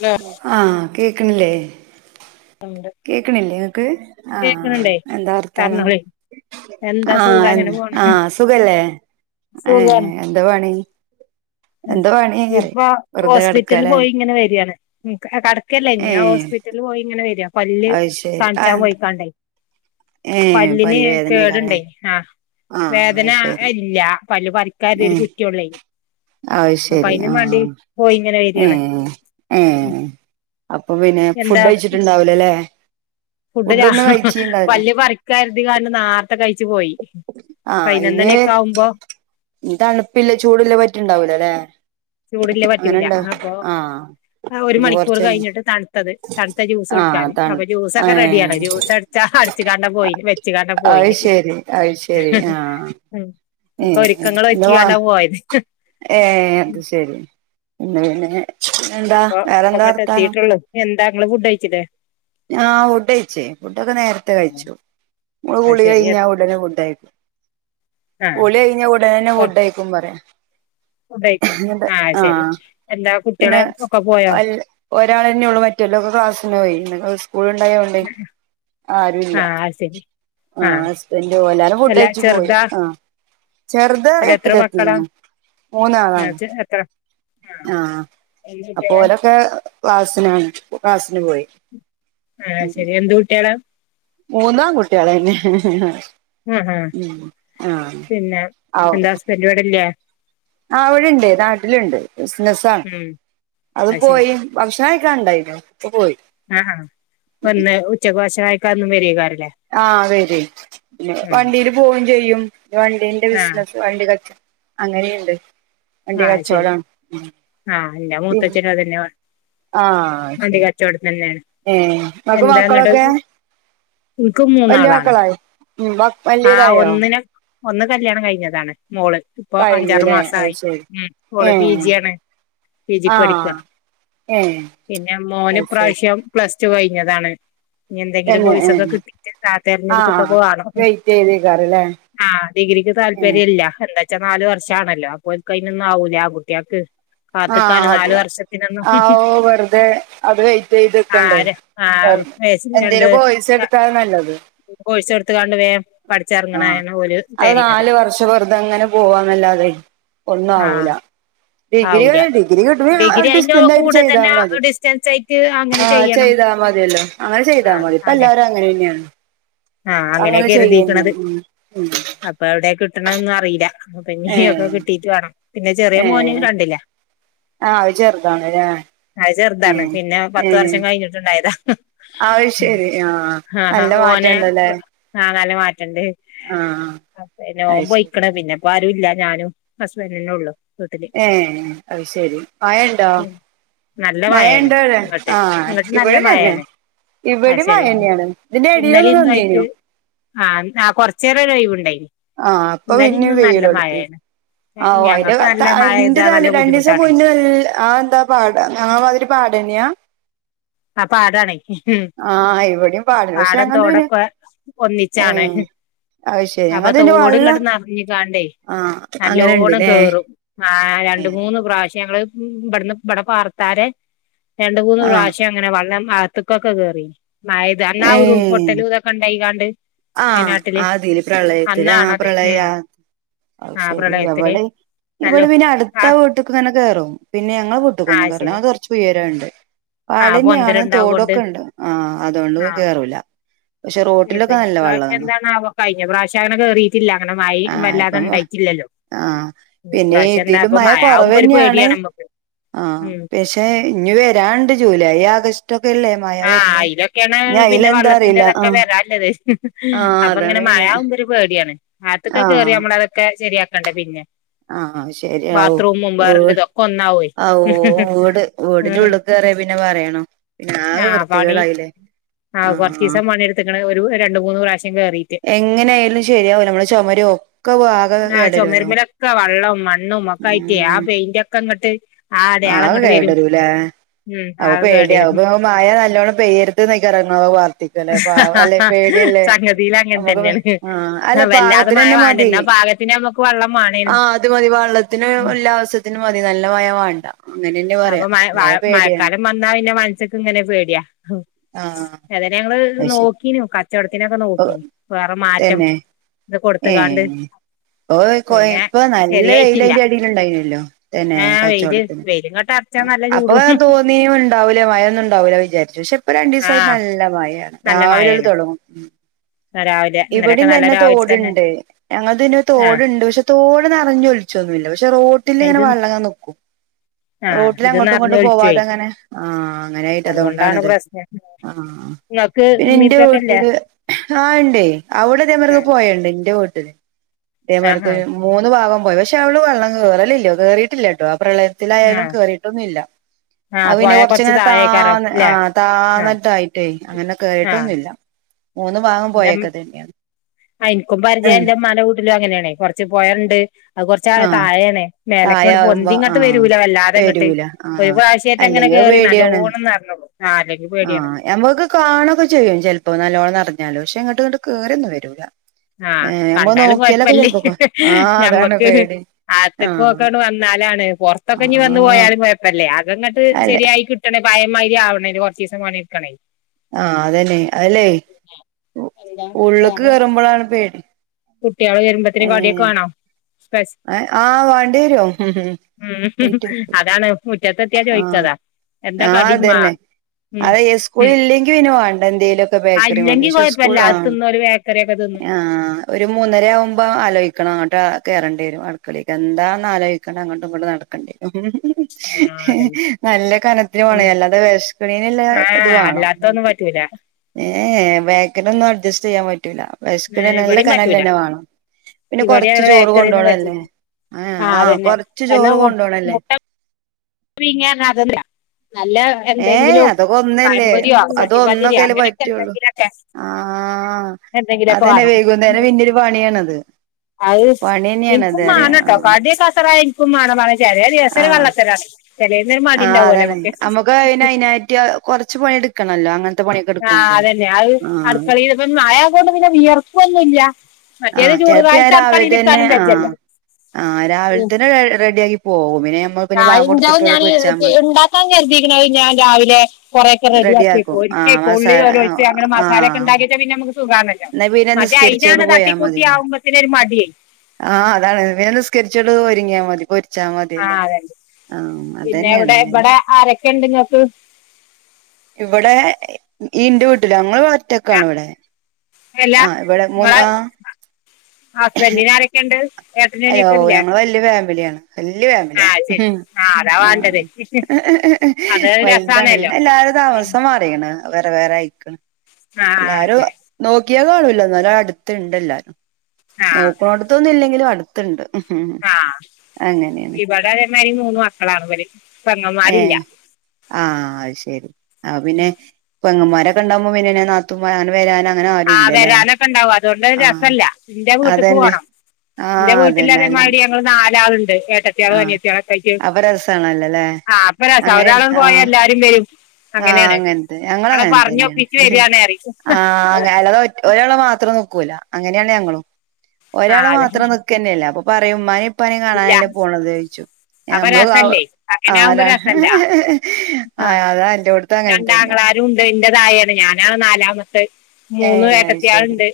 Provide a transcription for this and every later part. Hello ആഹ കേക്കണല്ലേ കേക്കണല്ലേ ആ കേക്കണണ്ടേ എന്താ വർഥാനം പറഞ്ഞോളി എന്താ ആഹ സുഖം എ അങ്ങനെ പോണ് ആഹ സുഖല്ലേ ഏ സുഖാണ് എന്താണ ഇപ്പൊ ഹോസ്പിറ്റല കിടക്കല്ലേ പോയി ഇങ്ങനെ വര കടക്കല്ല ഏ ഇഞൻ ഹോസ്പിറ്റലിൽ പോയി ഇങ്ങനെ വരിയാ പല്ല് അത് ശരി ആ കാണിച്ചാൻ പോയിക്കാണ്ടായി ഏ പല്ലിന് പല്ല് വേദനയൊക്കെ കേടുണ്ടേ ആഹ ആ അത് വേദന ശരി ഇല്ല പല് പ പറിക്കാരുത ഒരു കുറ്റിയള്ളന് അ ശരി ആഹ പോയി ഇങ്ങനെ ഉ വരിയാണ് ഏ അപ്പൊ പിന്നെ എന്താ ഫുഡ് അഴിച്ചിട്ടുണ്ടാവലോല്ലേ ഫുഡ് വല്ിയ പറിക്കരുതി ക നേർത്തെ കഴിച്ച പോയി പൈനന്ദനയൊക്കെ ആകുമ്പോ തണുപ്പുമില്ല ചൂടുമില്ലാതെ പറ്റുന്നുണ്ടാവില്ല അല്ലേ ചൂടില്ലേ പറ്റൂല്ല അപ്പോൾ ഒരു പിന്നെ മണിക്കൂർ കൊറച്ച് കഴിഞ്ഞ് കഴിഞ്ഞിട്ട് തണുത്തത് തണുത്ത ജ്യൂസ് ആ കുടിക്കാൻ തണ് അപ്പോൾ ജ്യൂസ് ഏ ഒക്കെ റെഡിയാണ് ജ്യൂസ് അടിച്ചാൽ അടിച്ചുകൊണ്ടും പോയി വെച്ചുകൊണ്ടും പോയി അത് ശരി അത് ശരി ആ ഒക്കെ ഒരുക്കങ്ങൾ ഒരുക്കി കൊണ്ടാണ് പോയത് ആ അത് ശരി പിന്നെ എന്താ അപ്പോൾ അപ്പോൾ വേറെന്താ ഇങ്ങോട്ട് വർത്താനം എത്തിയിട്ടേ ഉള്ളൂ നിങ്ങൾ എന്താണ് ഫുഡ് കഴിച്ചത് ആ ഫുഡ് കഴിച്ചു ഫുഡ് ഒക്കെ നേരത്തെ കഴിച്ചു നമ്മൾ അത് കുളി ശരി കഴിഞ്ഞാൽ ഉടനെ ഫുഡ് കഴിക്കും ആ കുളി കഴിഞ്ഞാൽ ഫുഡ് കഴിക്കും എന്ന് പറയാം ഫുഡ് കഴിച്ചു എ ആ ശരി ആഹ എന്താ കുട്ടികളെ പിന്നെ ഒക്കെ പോയോ അ [inaudible] ഒരാൾ തന്നെ ഉള്ളൂ മറ്റുള്ളവരൊക്കെ ക്ലാസിനു പോയി സ്കൂൾ ഉണ്ടായതുകൊണ്ട് ആ ആരുമില്ല അത് ശരി ആ ഹസ്ബന്റ് പോയി എല്ലാരും ഫുഡ് അല്ല കഴിച്ചിട്ട് പോയി ചെറുതാ ചെറുത് അല്ല എത്ര എട്ടിൽ മക്കളാ എത്തിയിരിക്കുന്നു മൂന്ന് ആ, ആളാണ് ചെ- എത്ര ആ എന്ത് അപ്പോൾ കുട്ടികളാ അവരൊക്കെ ക്ലാസ്സിൽ ആണ് ആ ശരി [unintelligible] എന്ത് കുട്ടികളാ മൂന്നും ആൺകുട്ടികൾ തന്നെ ആ ആ ഉ ആഹ പിന്നെ ആ എന്താ [unintelligible] ഹസ്ബൻഡ് ഇവിടെ ഇല്ലേ ആ ഇവിടെ ഉണ്ട് നാട്ടിലുണ്ട് ബിസിനസ് ആണ് ഉം അവര് അത് ശരി പോയി. ഭക്ഷണം ഉണ്ടായിരുന്നു ആ ഒന്ന് ഉച്ചക്ക് വശമായി കാന്ന് വരിയ കറ [unintelligible] ആ അതാണ് പിന്നെ വണ്ടിയിൽ പോകുകയും ചെയ്യും വണ്ടി ആ കച്ചവടം വണ്ടിയുടെ ബിസിനസ് അങ്ങനെയും ഉണ്ട് വണ്ടി ആ അത് ശരി കച്ചവടം ആ എന്റെ മൂത്തച്ഛനും അതന്നെ ആ അത് വണ്ടി ശരി കച്ചവടം തന്നെയാണ് നിങ്ങൾക്ക് എന്താന്നിട്ട് മക്കളൊക്കെ? എനിക്ക് വലിയ മൂന്നാളാണ് മക്കളായ? ഹും ആ വലിയതായോ ഒന്നിനെ ഒന്ന് കല്യാണം കഴിഞ്ഞതാണ്. മോള് ഇപ്പോൾ കഴിഞ്ഞുല്ലേ അത് അഞ്ചാറുമാസമായി ശരി അവൾ ഇപ്പോൾ ഏഹ് പിജിയാണ് പിജിക്ക് ആഹ് പഠിക്കുകയാണ് ഏഹ് പിന്നെ മോൻ ഈ അത് ശരി പ്രാവശ്യം പ്ലസ് ടു കഴിഞ്ഞതാണ് ഇനി എന്തെങ്കിലും തന്നെ കോഴ്സ് ഒക്കെ ഏഹ് കിട്ടിയിട്ട് എടുത്തിട്ട് ആഹ് വേണം വെയിറ്റ് ചെയ്തേക്കാറല്ലേ ആഹ ഡിഗ്രിക്ക് ഏഹ് താല്പര്യമില്ല എന്താണെന്ന് വെച്ചാൽ നാലുവർഷം ആണല്ലോ. അപ്പോ അവർക്ക് അതൊന്നും ആവുകയില്ല ആൺകുട്ടികൾക്ക് [unintelligible] ആ ഓ വെറുതെ അത് കഴിഞ്ഞിട്ട് ഇത് എടുക്കണ്ടേ ആര് ആ മേശിരി എന്തെങ്കിലും കോഴ്സ് എടുത്താൽ അതാണ് നല്ലത് ഒരു കോഴ്സ് എടുത്തു കൊണ്ട് വേഗം അത് നാലുവർഷം വെറുതെ അങ്ങനെ പോകുന്നു എന്നല്ലാണ്ട് ആഹ് ഒന്നുമാകില്ല ഡിഗ്രി ആവൂല കിട്ടുവാൻ ഡിഗ്രി ഡിഗ്രി അയിന്റെ ഡിസ്റ്റന്റ് ആയിട്ട് കൂടെ ചെയ്താൽ തന്നെ മതി. ഡിസ്റ്റൻസ് ആയിട്ട് അങ്ങനെ ആ ചെയ്യണം ചെയ്താ മതി അതെയല്ലോ അങ്ങനെ ചെയ്താൽ മതി ഇപ്പൊ എല്ലാവരും അങ്ങനെ തന്നെയാണ് ആ അങ്ങനെ അങ്ങനെയാണ് കരുതിയിരിക്കുന്നത് ചെയ്യന്നെയാണ് ഉം ഉം അപ്പോൾ എവിടെയാ കിട്ടും കിട്ടുന്നതെന്നൊന്നും അറിഞ്ഞില്ല ഏഹ് ഇനി കിട്ടിയിട്ട് വേണം, പിന്നെ ചെറിയ മോൻ രണ്ടിലാണ് ആഹ അത് ചെറുതാണ് അല്ലെ ചെറുതാണ് പിന്നെ പത്ത് വർഷം കഴിഞ്ഞിട്ടുണ്ടായതാ ആ ശരി ആ നല്ല [unintelligible] മാറ്റം ഉണ്ടല്ലേ അങ്ങനെ മാറ്റം ഉണ്ട് അത് ഓൻ ശരി പോയിരിക്കുന്നു പിന്നെ അല്ലാണ്ട് ആരുമില്ല ഞാനും ഹസ്ബൻഡും തന്നെയുള്ളൂ ആ അത് ശരി മഴയുണ്ടോ നല്ല മഴ മഴയാണ് ഉണ്ടോവിടെ ഇങ്ങോട്ട് ആ ഇങ്ങോട്ട് നല്ല ഇവിടെ തന്നെ. മഴയാണ് അത് ഇവിടെ ശരി മഴന്നെയാണ് ഇതിന്റെ എടേയില് ഒന്ന് വന്നേനു. ആ ആ കൊറച്ചേരാം ഒരൊഴിവുണ്ടായിരുന്നു. ആ അപ്പൊ പിന്നെ വെയിലോടെത്തി ആവോ ഞങ്ങൾക്ക് നല്ല മഴ അയിന്റകത്തായിൻ പെയ്താ നല്ല താണ് രണ്ടീസം ബുദ്ധിമുട്ടാണ് പോയീന്നു പറഞ്ഞു. ആ എന്താ പാടാ ആ മാതിരി പാടന്നെയാ? ആ പാടാണക്ക് ഉം ആഹ് ഇവിടെയും പാടന്നെ പാട പക്ഷെ ഞങ്ങൾത് പിന്നെ തോടൊക്ക ഒന്നിച്ചാണ് ഏഹ് അത് ശരി അപ്പൊ ഞങ്ങൾത് പിന്നെ തോടും വെള്ളം ഇങ്ങട്ട്ന്ന്റഞ്ഞിക്കാണ്ടേ ആഹ് നല്ലോണം അങ്ങനെണ്ട്ല്ലേ കേറും ആ രണ്ട് മൂന്ന് പ്രാവശ്യം ഞങ്ങള് ഉം ഇവിടെന്ന് ഇവിടെ പാർത്താര രണ്ട് മൂന്ന് ആഹ് പ്രാവശ്യം അങ്ങനെ വെള്ളം ആത്തക്കൊക്കെ കേറി മയത് അന്നാ ഉരുൾപൊട്ടല ഇതൊക്കെ ഉണ്ടായികാണ്ട് ആ വയനാട്ടില് ആതില് പ്രളയത്തില് ആ അന്നാണത് പ്രളയ ഉം ആ അത് ആ ശരി പ്രളയത്തില് എവിടെ? ഇവിടെ നല്ലോ പിന്നെ അടുത്ത ആ വീട്ടക്ക്ങ്ങന്നെ കയറും പിന്നെ ഞങ്ങളെ ആ വീട്ടക്കൊന്നും കേറില്ല ശരി അത് കുറച്ച് ഉയരണ്ട് ആ പാടന്നെയാണ് പൊന്തലുണ്ടാവോണ്ട് തോടൊക്കെ ഉണ്ട് ആ അതൊണ്ട് കേറൂല പക്ഷെ പ്പ റോട്ടിലൊക്കെ ഇനി ഈ നല്ല പ്രാവശ്യ വെള്ളാണ് എന്താണാവോ കഴിഞ്ഞ പ്രാവിശ്യങ്ങനെ കേറിട്ടില്ല അങ്ങനെ മയെം വല്ലാതെ ഉണ്ടായിട്ടില്ലല്ലോ ആ ഇനി പിന്നെ ഇപ്രാവശ്യം എന്താ ഇതില് ഇപ്പൊ മഴ ആവുമ്പോ ഒരു കുറവ്ന്നെയാണ് പേടിയാണ് നമ്മക്ക് ആ ഉം പക്ഷെ ഇനി വരാണ്ട് ജൂലൈ ആഗസ്റ്റ് ഒക്കെല്ലേ മഴ വരുന്നെ ന്നെ പിന്നെ വെള്ളത്തിന്റെതൊക്കെ വരാൻള്ളത് ആഹ് അപ്പൊ അതാണ് ഇങ്ങനെ പിന്നെ മഴാവുമ്പ ഒരു പേടിയാണ് ആത്തൊക്ക കേറിയ നമ്മളതൊക്കെ ശരിയാക്കണ്ടേ പിന്നെ. ആ ശരിയാവും ബാത്റൂമും ഓരു വേറെല്ലതൊക്കെ ഒന്നാവേ ഓ ഓട് ഓടിന്റുള്ളിൽ കേറിയ പിന്നെ പറയണോ പിന്നെ ആ ആകെ പണി വൃത്തികേടായില്ലേ ആ ആഹ് കൊറച്ചീസം പണിയെടുത്തീക്കണ ഒരു രണ്ട് മൂന്ന് പ്രാവശ്യം. കേറീട്ട് എങ്ങനെ ആയാലും ശരിയാവുല നമ്മള് ചുമര് ഒക്കെവാക ആഹ് കേടരുവല്ലോ. ചൊമര്മ്മലൊക്കെ വള്ളം മണ്ണും ഒക്കെ ആയിട്ട് ആ പെയിന്റക്കെ അങ്ങോട്ട് ആ അത് കേടരൂല്ലേ ഉം അപ്പ ആകെ പേടി കേടരും ആവുപ മയ നല്ലോണം പെയ്യരുതെന്നൊക്കയപറയന്നത് വർത്തിക്കുവല്ലേ അല്ലെ പ പേടിയല്ലേ സംഗതിയില് അങ്ങൻ നമുക്ക് തന്നേണ് ആ അല്ല വല്ലാതെ മഴ പാകത്തിനന്നെ വാണ്ട മതി ഇന്നാ പാകത്തിന് നമ്മക്ക് വെള്ളം ആ വാണേനും അത് മതി വെള്ളത്തിന് എല്ലാവശ്യത്തിനും മതി, നല്ല ഭയമാണ്. അപ്പൊ മഴ മഴക്കാലം മഴക്കാലം വന്നാ പിന്നെ മനുസ്സക്കിങ്ങനെ പേടിയാ ആഹ് ത് ഞങ്ങള് അത് ശരി നോക്കീനു കച്ചവടത്തിനൊക്കെ ഇപ്പൊ നോക്കീനു വേറെ മാറ്റം തന്നെ ഇത് കൊടുത്ത്ക്കാണ്ട് ഓയ്കൊയ് ഇപ്പ നല്ല വെയിലയിന്റടീലുണ്ടായിനല്ലോ തന്നെ ആഹ് വെയില് കച്ചോടത്തിന് വെയിലിങ്ങോട്ട് അറച്ചാ നല്ല അപ്പൊ ചൂടും തോന്നിയ ഉണ്ടാവൂല്ല മഴ ഒന്നും ഉണ്ടാവൂല്ല വിചാരിച്ചു പക്ഷെ ഇപ്പൊ രണ്ടീസായി ആഹ് നല്ല മഴ. യാ നല്ല രാവിലെങ്ങട് മഴയാണ് തൊടങ്ങും. രാവിലെ ഇന്നലൊക്കെ ഇവിടയും നല്ല രാവിലെ തന്നെ തോടുണ്ട് ഞങ്ങടെ പിന്നെ ആഹ് തോടുണ്ട് പക്ഷെ തോട് നിറഞ്ഞൊലിച്ചോന്നുമില്ല പക്ഷെ പക്ഷെ റോട്ടിലിങ്ങനെ ഇത് വെള്ളംങ്ങനെ നിക്കും ആഹ് റോട്ടിൽ ഇത് അങ്ങോട്ടും ഇങ്ങോട്ടും നറഞ്ഞൊലിച്ചുപോയി പോവാതങ്ങനെ ആ. അങ്ങനെയിട്ട് അതുകൊണ്ടാണ് അതുകൊണ്ടാണത് പ്രശ്നം ആ. നിങ്ങക്ക് ഇമ്മീം എന്റെ ഇപ്പിയൊക്കെ ഇല്ലേ വീട്ടില് ആ ഉണ്ടേ. അവിടെ ഇതേമാർക്ക് ആഹ് പോയണ്ട് എന്റെ വീട്ടില് ആഹ് ഇതേമാരിക്ക് ആഹ് മൂന്ന് ഭാഗം പോയി പക്ഷെ അവടെ വെള്ളം കേറലില്ല കേറിട്ടില്ലട്ടോ ആ പ്രളയത്തിലായാലും ആഹ് കേറീട്ടൊന്നു ഇല്ല അ ആഹ് പിന്നെ പോയ കൊറച്ച് കൊറച്ചിങ്ങനെ താഴേക്കാരം താന്ന് ആ ല്ലേ ആഹ് താന്നട്ടായിട്ടേ അങ്ങനെ കേറിട്ടൊന്നു ഇല്ല മൂന്ന് ഭാഗോ പോയേ ആ എനിക്കും പരിചയംന്റുമ്മാന്റെ വീട്ടിലും അങ്ങനെയാണെ കൊറച്ച് പോയലുണ്ട് അത് കുറച്ചങ്ങട് ആഹ് താഴെയാണേ മേലക്കങ്ങോട്ട് പൊന്തി തായാവുമ്പോ ഇങ്ങോട്ട് ആഹ് വരൂല വല്ലാതെ അങ്ങോട്ട് വരൂല ഒരു ആഹ് പ്രാവശ്യായിട്ട് അങ്ങനെ കേറി നല്ലോണം നറഞ്ഞോളും ആ യമ്മക്ക് കാണൊക്കെ ചെയ്യും ചെലപ്പോ നല്ലോണ്ണം നിറഞ്ഞാല് പക്ഷെ ഇങ്ങോട്ട് ഇങ്ങോട്ട് കേറിയൊന്നും വരൂല ആ ഏഹ് ഞമ്മള് കണ്ടാലും നോക്കിയാലൊക്കെ കൊയപ്പല്ലേ ചെലപ്പൊക്കെ ആഹ് അതാണ് ഞമ്മക്ക് പേടി ആത്തേക്കു ആഹ് ഒക്കെയങ്ങാട്ട് വന്ന ലാണ് പുറത്തൊക്കെ ഇഞ് വന്നു ആഹ് പോയാലും കൊഴപ്പല്ല്യാ അതങ്ങട്ട് അല്ലെ ശരിയായി കിട്ടണേ ഭയംമായിരി ആവണേനു കുറച്ചീസം കൊണ്ടിക്കണേ ആ അതന്നെ അതല്ലെ എന്താ ഉള്ളിക്ക് കേറുമ്പോളാണ് പേടി കുട്ടികള് വരുമ്പോത്തേന് കടിയൊക്കെ ഏഹ് വേണോ പെസ് ആഹ് വാണ്ടിയരും ഉം അതാണ് മുറ്റത്തെത്തിയാ ചോദിച്ചതാ എന്താ കടിമ്മ അതേ ഈ സ്കൂളില്ലെങ്കി പിന്ന വേണ്ട എന്തേലൊക്കെ ആഹ് ബേക്കറി മതി ഇല്ലെങ്കി പക്ഷെ സ്കൂൾ കൊഴപ്പല്ല ആ അത് തിന്നോല് ബേക്കറിയൊക്കെ തിന്നും ആ ഒരു മൂന്നര ആകുമ്പം ആലോയിക്കണം അങ്ങോട്ട് കേറേണ്ടന്ന് വരും ആടുക്കളേക്ക് എന്താണന്ന് ആലോചിക്കേണ്ട അങ്ങോട്ട് ഇങ്ങോട്ട് നടക്കണ്ടി [unintelligible] ആഹ് അതന്നെ നല്ല കനത്തിന് വേണം പിന്നെ അല്ലാതെ വഷ്കണീനല്ല ഇത് ആഹ് വേണം അല്ലാത്തൊന്നും പറ്റൂല ഏ വേക്കനൊന്നും അഡ്ജസ്റ്റ് ചെയ്യാൻ പറ്റൂല ബസ്കന് ഏഹ് നല്ല ഇവടിം കനൽ പറ്റൂല തന്നെ വേണം പിന്നെ ഇവടിം കൊറച്ച് അങ്ങനെ ചോറ് ബേക്കറിയൊന്നും പറ്റില്ല കൊണ്ടുപോണല്ലേ ആ ആഹ് ആ അതന്നെ കൊറച്ചു ചോറ് കൊണ്ട് പോണല്ലേ പ്രിങ്ങാന്ന് അതല്ല നല്ല ഏയ് എന്തെങ്കിലും അതൊക്കെ ഒന്നല്ലേ പഴംപൊരിയോ ചട്ടിപത്തിരിയോ അങ്ങനെയൊക്കെ എന്തെങ്കിലു ഓക്കെ ആ അതന്നെ വൈകുനേരം പിന്നെരു പണിയണത് ആ യെസ് എനിക്കും മനെട്ടോ ആഹ് കടിയ കസറായ ഇനിക്കും മാന പറ ചെറിയ ദിവസര് കള്ളത്തരണ് ആ അതാണ് നമ്മുക്ക് അയിന് അയിന്നായിട്ട് കൊറച്ച് പണി എടുക്കണല്ലോ അങ്ങനെ ആ അതന്നെ അത് അടുക്കള ഇപ്പം മഴ കൊണ്ട് പിന്നെ വിയർക്കൊനില്ല്യ മറ്റേത് ആഹ് ചൂട്കാലത്ത് അടുകളയിൽ ഇരിക്കാനും വെജല്ലോ ആ രാവിലെ തന്നെ റെഡ് റെഡിയി ജയിഞ്ഞാൾ ഞാന് മതി ഉണ്ടാക്കാൻ ഏല്പിക്കുന്നത് ഞാൻ രാവിലെ കുറെേ ഒക്കെ റെഡിയാക്കിയിപ്പോ റെഡിയാക്കും ആഹ് മസാല ഒരിക്കള്ളിരോഴ അങ്ങനെ മസാല ഒക്കെ ആഹ് ഉണ്ടാക്കിട്ട് പിന്നെ നമുക്ക് സുഖാണല്ലോ എന്നാ പിന്നെ മറ്റേ നിസ്കരിച്ചോട് അയിനാണ് തട്ടിക്കൂട്ടി ആവുമ്പത്തേന് ഒരു മടി ആ അതാണ് വേകാം നിസ്കരിച്ചിട്ട് ഒരുങ്ങിയാൽ മതി പൊരിച്ചാ ആ മതിയല്ലോ അതെ തന്നെ ആഹ് പിന്നെ അതന്നെയാണ് അവിടെ അങ്ങനെ ഇവിടെ ആരൊക്കെ ഉണ്ട് നിങ്ങക്ക് ഇവിടെ ഇ ഈന്റെ വീട്ടില് ഞങ്ങൾ ഒറ്റക്കാണ് ഇവിടെ അല്ല ആ ഇവിടെ മൂന്ന നിങ്ങളെ ഹസ്ബൻഡിന് ആരൊക്കെ ഉണ്ട് അയോ ഏട്ടനൊക്കെ ഇല്ലേ ഞങ്ങള് വലിയ ഫാമിലിയാണ് വല്യ ആ ഫാമിലിയാ ശരി അതാ ആ വേണ്ടത് അത് വലുതാണ് രസാണല്ലോ പിന്നെ എല്ലാരും ഉം. താമസം മാറിണ് വേറെ വേറെ ആയ്ക്ക്ണ് ആ ആ ശരി നോക്കിയാൽ കാണൂല്ല എന്നാലും അടുത്ത് ഉണ്ടല്ലാരും ആ നോക്കണോടത്തൊന്നും ഇല്ലെങ്കിലും അടുത്തുണ്ട് ഉം ആ ഇവിടെ അതേമാരി മൂന്ന് മക്കളാണ് അവര് പെങ്ങൻമാരില്ല ആ അത് ശെരി ആ പിന്നെ പെങ്ങന്മാരൊക്കെ ഉണ്ടാവുപോ പിന്നെ നാത്തുൻ മാര് ങ്ങനെവരാന ആ വരാനൊക്കെ ഇണ്ടാവും അതുകൊണ്ട് ആഹ് ഒരസല്ല എന്റെ വീട്ടക്ക് അതന്നെ പോണം എന്റെ ആഹ് വീട്ടില് അതന്നെ അതേമാതിരി അല്ലെങ്കിൽ ഞങ്ങള് നാലാളുണ്ട് ഏട്ടത്തികള് ആഹ് അനിയത്തികള് ഒകെയിട്ട് അപ്പൊ രസാണല്ലോല്ലേ ആ അപ്പം രസ അങ്ങനെ ഒരാള് പോയാ ആഹ് എല്ലാരും വരും ആഹ് അങ്ങനെയാണ് അങ്ങനത്തെ ഞങ്ങളും ഞങ്ങള് അങ്ങനെ തന്നെയാണ് പറഞ്ഞൊപ്പിച്ച് വരാണ് അറിം ഒരാളെ മാത്രം നിക്കൂല അങ്ങനെയാണ് ഞങ്ങളും ആ ഒരാളെ അതെ മാത്രം നിക്കന്നെല്ല പറയും ഉമ്മാനെ ഉപ്പാനെ ഇല്ല കാണാനല്ലേ പോണത് ചോയിച്ചു അപ്പൊ നമ്മള് ആ ഉ രസല്ലേ അങ്ങനെ ആവുമ്പോ ആരാ രസല്ല ആ അത എന്റെ ട്ത്തുംഅങ്ങനെ തന്നെയ ല്ലാരുംഉണ്ട് ഇൻ്റെതാഴാണ് ഞാനാണ് നാലാമത്തെ മൂന്ന് ഏഹ് അത് ശരി ഏട്ടത്തിയാള്ണ്ട്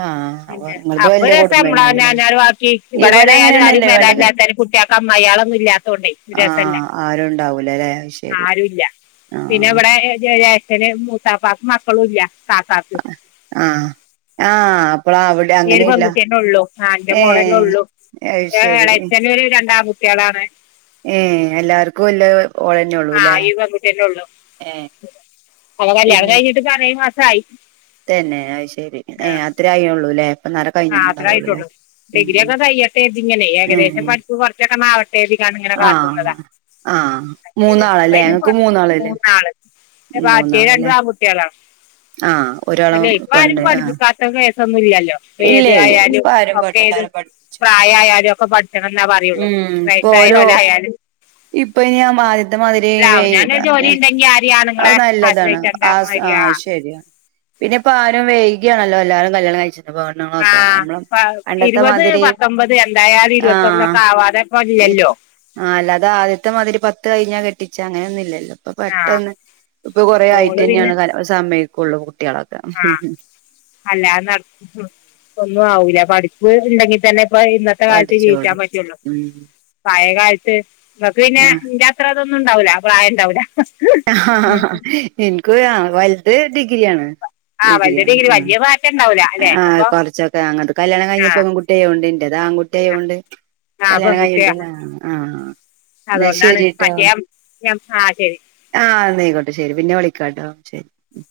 ആഹ് അപ്പൊ പിന്നെ നിങ്ങളത് അപ്പൊ വല്യ രസ കുടുംബം നമ്മള അവ നാ തന്നെയാണല്ലേ അവനാന്റെ ബാക്കി ഇവിടെ ഇവിടൊയാലും അങ്ങനെയൊന്നുല്ല ആരും ഇവിടെ വതല്ലാത്ത കുട്ടിയാക്ക് അമ്മാ യോളെന്നും ഇല്ലാത്തണ്ടേ ഒരു രസല്ല ആഹ് ആരും ഉണ്ടാവൂലല്ലേ അത് ശരി ആരു ല്ല പിന്നെ ആഹ് ഇവിടെ എ ജേ ജേഷ്ടന് മൂത്താപ്പാക്ക് മക്കളും ഇല്ല താത്താക്ക് ആ ആ ഈ ഒരു പെൺകുട്ടി തന്നെ ഉള്ളു ആ എന്റെ മോളന്നെ ഏഹ് ഉള്ളൂ അത് ഇളച്ചന് ഒരു രണ്ടാൺ കുട്ടോളാണ് ഏ എല്ലാർക്കും ല്ല ഓളന്നെ ആ ഉള്ളൂല്ലേ ഈ ഏ ഒളെകല്യാണം കഴിഞ്ഞിട്ട് ആറേഴ് മാസം ആയി തന്നെ അത് ശരി ഏ അത്ര ആ യൊള്ളൂല്ലേ ആ അത്ര ആയിട്ടുള്ളൂ ഡിഗ്രിയ ഒക്കെ കയ്യട്ടെ ഇതിങ്ങനെ ഏ ഏകദേശം പഠിപ്പ് കുറച്ചൊക്കെ ന്ന് ആവട്ടെ ര്തിക്കാണ്ട് ഇങ്ങനെ ആഹ് കാത്ത്ന്നതാ ആഹ് മൂന്നാളല്ലേ ഞങ്ങക്ക് മൂന്നാളല്ലേ മൂന്നാള് ന്നെ [unintelligible] റ്റേരണ്ടു മൂന്നാളല്ലേ ആകുട്ടിയാ ളാണ് ആഹ് ഒരാള് അല്ലെ ഇപ്പ ആരും പെണ്ണ് ആഹ് പഠിച്ചിക്കാത്ത കേസൊന്നുംല്ലല്ലോ ഏത് ഇല്ലേ ആയാലും ഇപ്പ ആരും പ ഒക്കെ ഏത് എല്ലാരും പഠിപ്പിച്ചു പ്രായയാലും ഒക്കെ പഠിച്ചണം എന്നാ പറയുള്ളൂ ഉം വയ സ്സായോല് ആ യാലും ഇപ്പ അയിൻ ആദ്യത്തെ മതിരി വേ അവനാനൊരു ജോലി ഉണ്ടെങ്കി ആരെയും അത് ആണുങ്ങളെ നല്ലതാണ് ആ ആശ്രയിച്ചണ്ടാന്ന് ആ വരിക ശരിയാണ് പിന്നെപ്പ ആരും വൈ കിആണല്ലോ എല്ലാരും കല്യാ ണ്ണം കഴിച്ച് ആഇരുപത് മാതിരി പത്തൊമ്പത് എന്തായാലും ഇരുപത്തൊന്നൊക്കെ ആവാതെ പ്പഞ്ഞ് ല്ലല്ലോ ആഅാതാദ്യത്തെമാതിരി പത്ത് കഴിഞ്ഞ കെട്ടിച്ച അങ്ങനെയൊന്നുമില്ലല്ലോ ഇപ്പൊ ആ പെട്ടെന്ന് ഇപ്പൊ കൊറേ ആയിട്ട് ഓള് പിന്നെ തന്നെയാണ് സമ്മയ്കൊള്ളു ആ അല്ലാതെ നട ഒന്നും ആവില്ല പഠിപ്പ് ഉണ്ടെങ്കിൽ തന്നെ ഇപ്പൊ ഇന്നത്തെ കാലത്ത് ജീവിക്കാൻ പഠിച്ചോളും പറ്റുള്ളൂ ഉം പഴയ കാലത്ത് ഇ ങ്ങക്ക് ആഹ് പിന്നെന്റെ ത്ര അതൊന്നും ഉണ്ടാവുല്ല പ്രായംണ്ടാവുല്ല ആ ഇൻക്ക് ആ വൽത് ഡിഗ്രിയാണ് ആ വൽത് ഡ്രിഗ്രി രി വല്ല മാറ്റണ്ടാ ആ കുറച്ചൊക്കെ ങ്ങത് കല്യാണം ആ കഴിഞ്ഞപ്പോ പെൺകുട്ടിയോ ണ്ട് ഇന്റെത്ആൺകുട്ടി ആയോ ഉണ്ട് കല്യാണം കഴ്ഞ്ഞിട്ടില്ല ആഹ് എന്നാ അതൊണ്ടാണ് ശരിട്ടോ മറ്റേ ആ ശരി ആ ഇന്നയ്കോട്ടെ ശരി പിന്നെ വിളിക്കാട്ടെ ശരി ഉ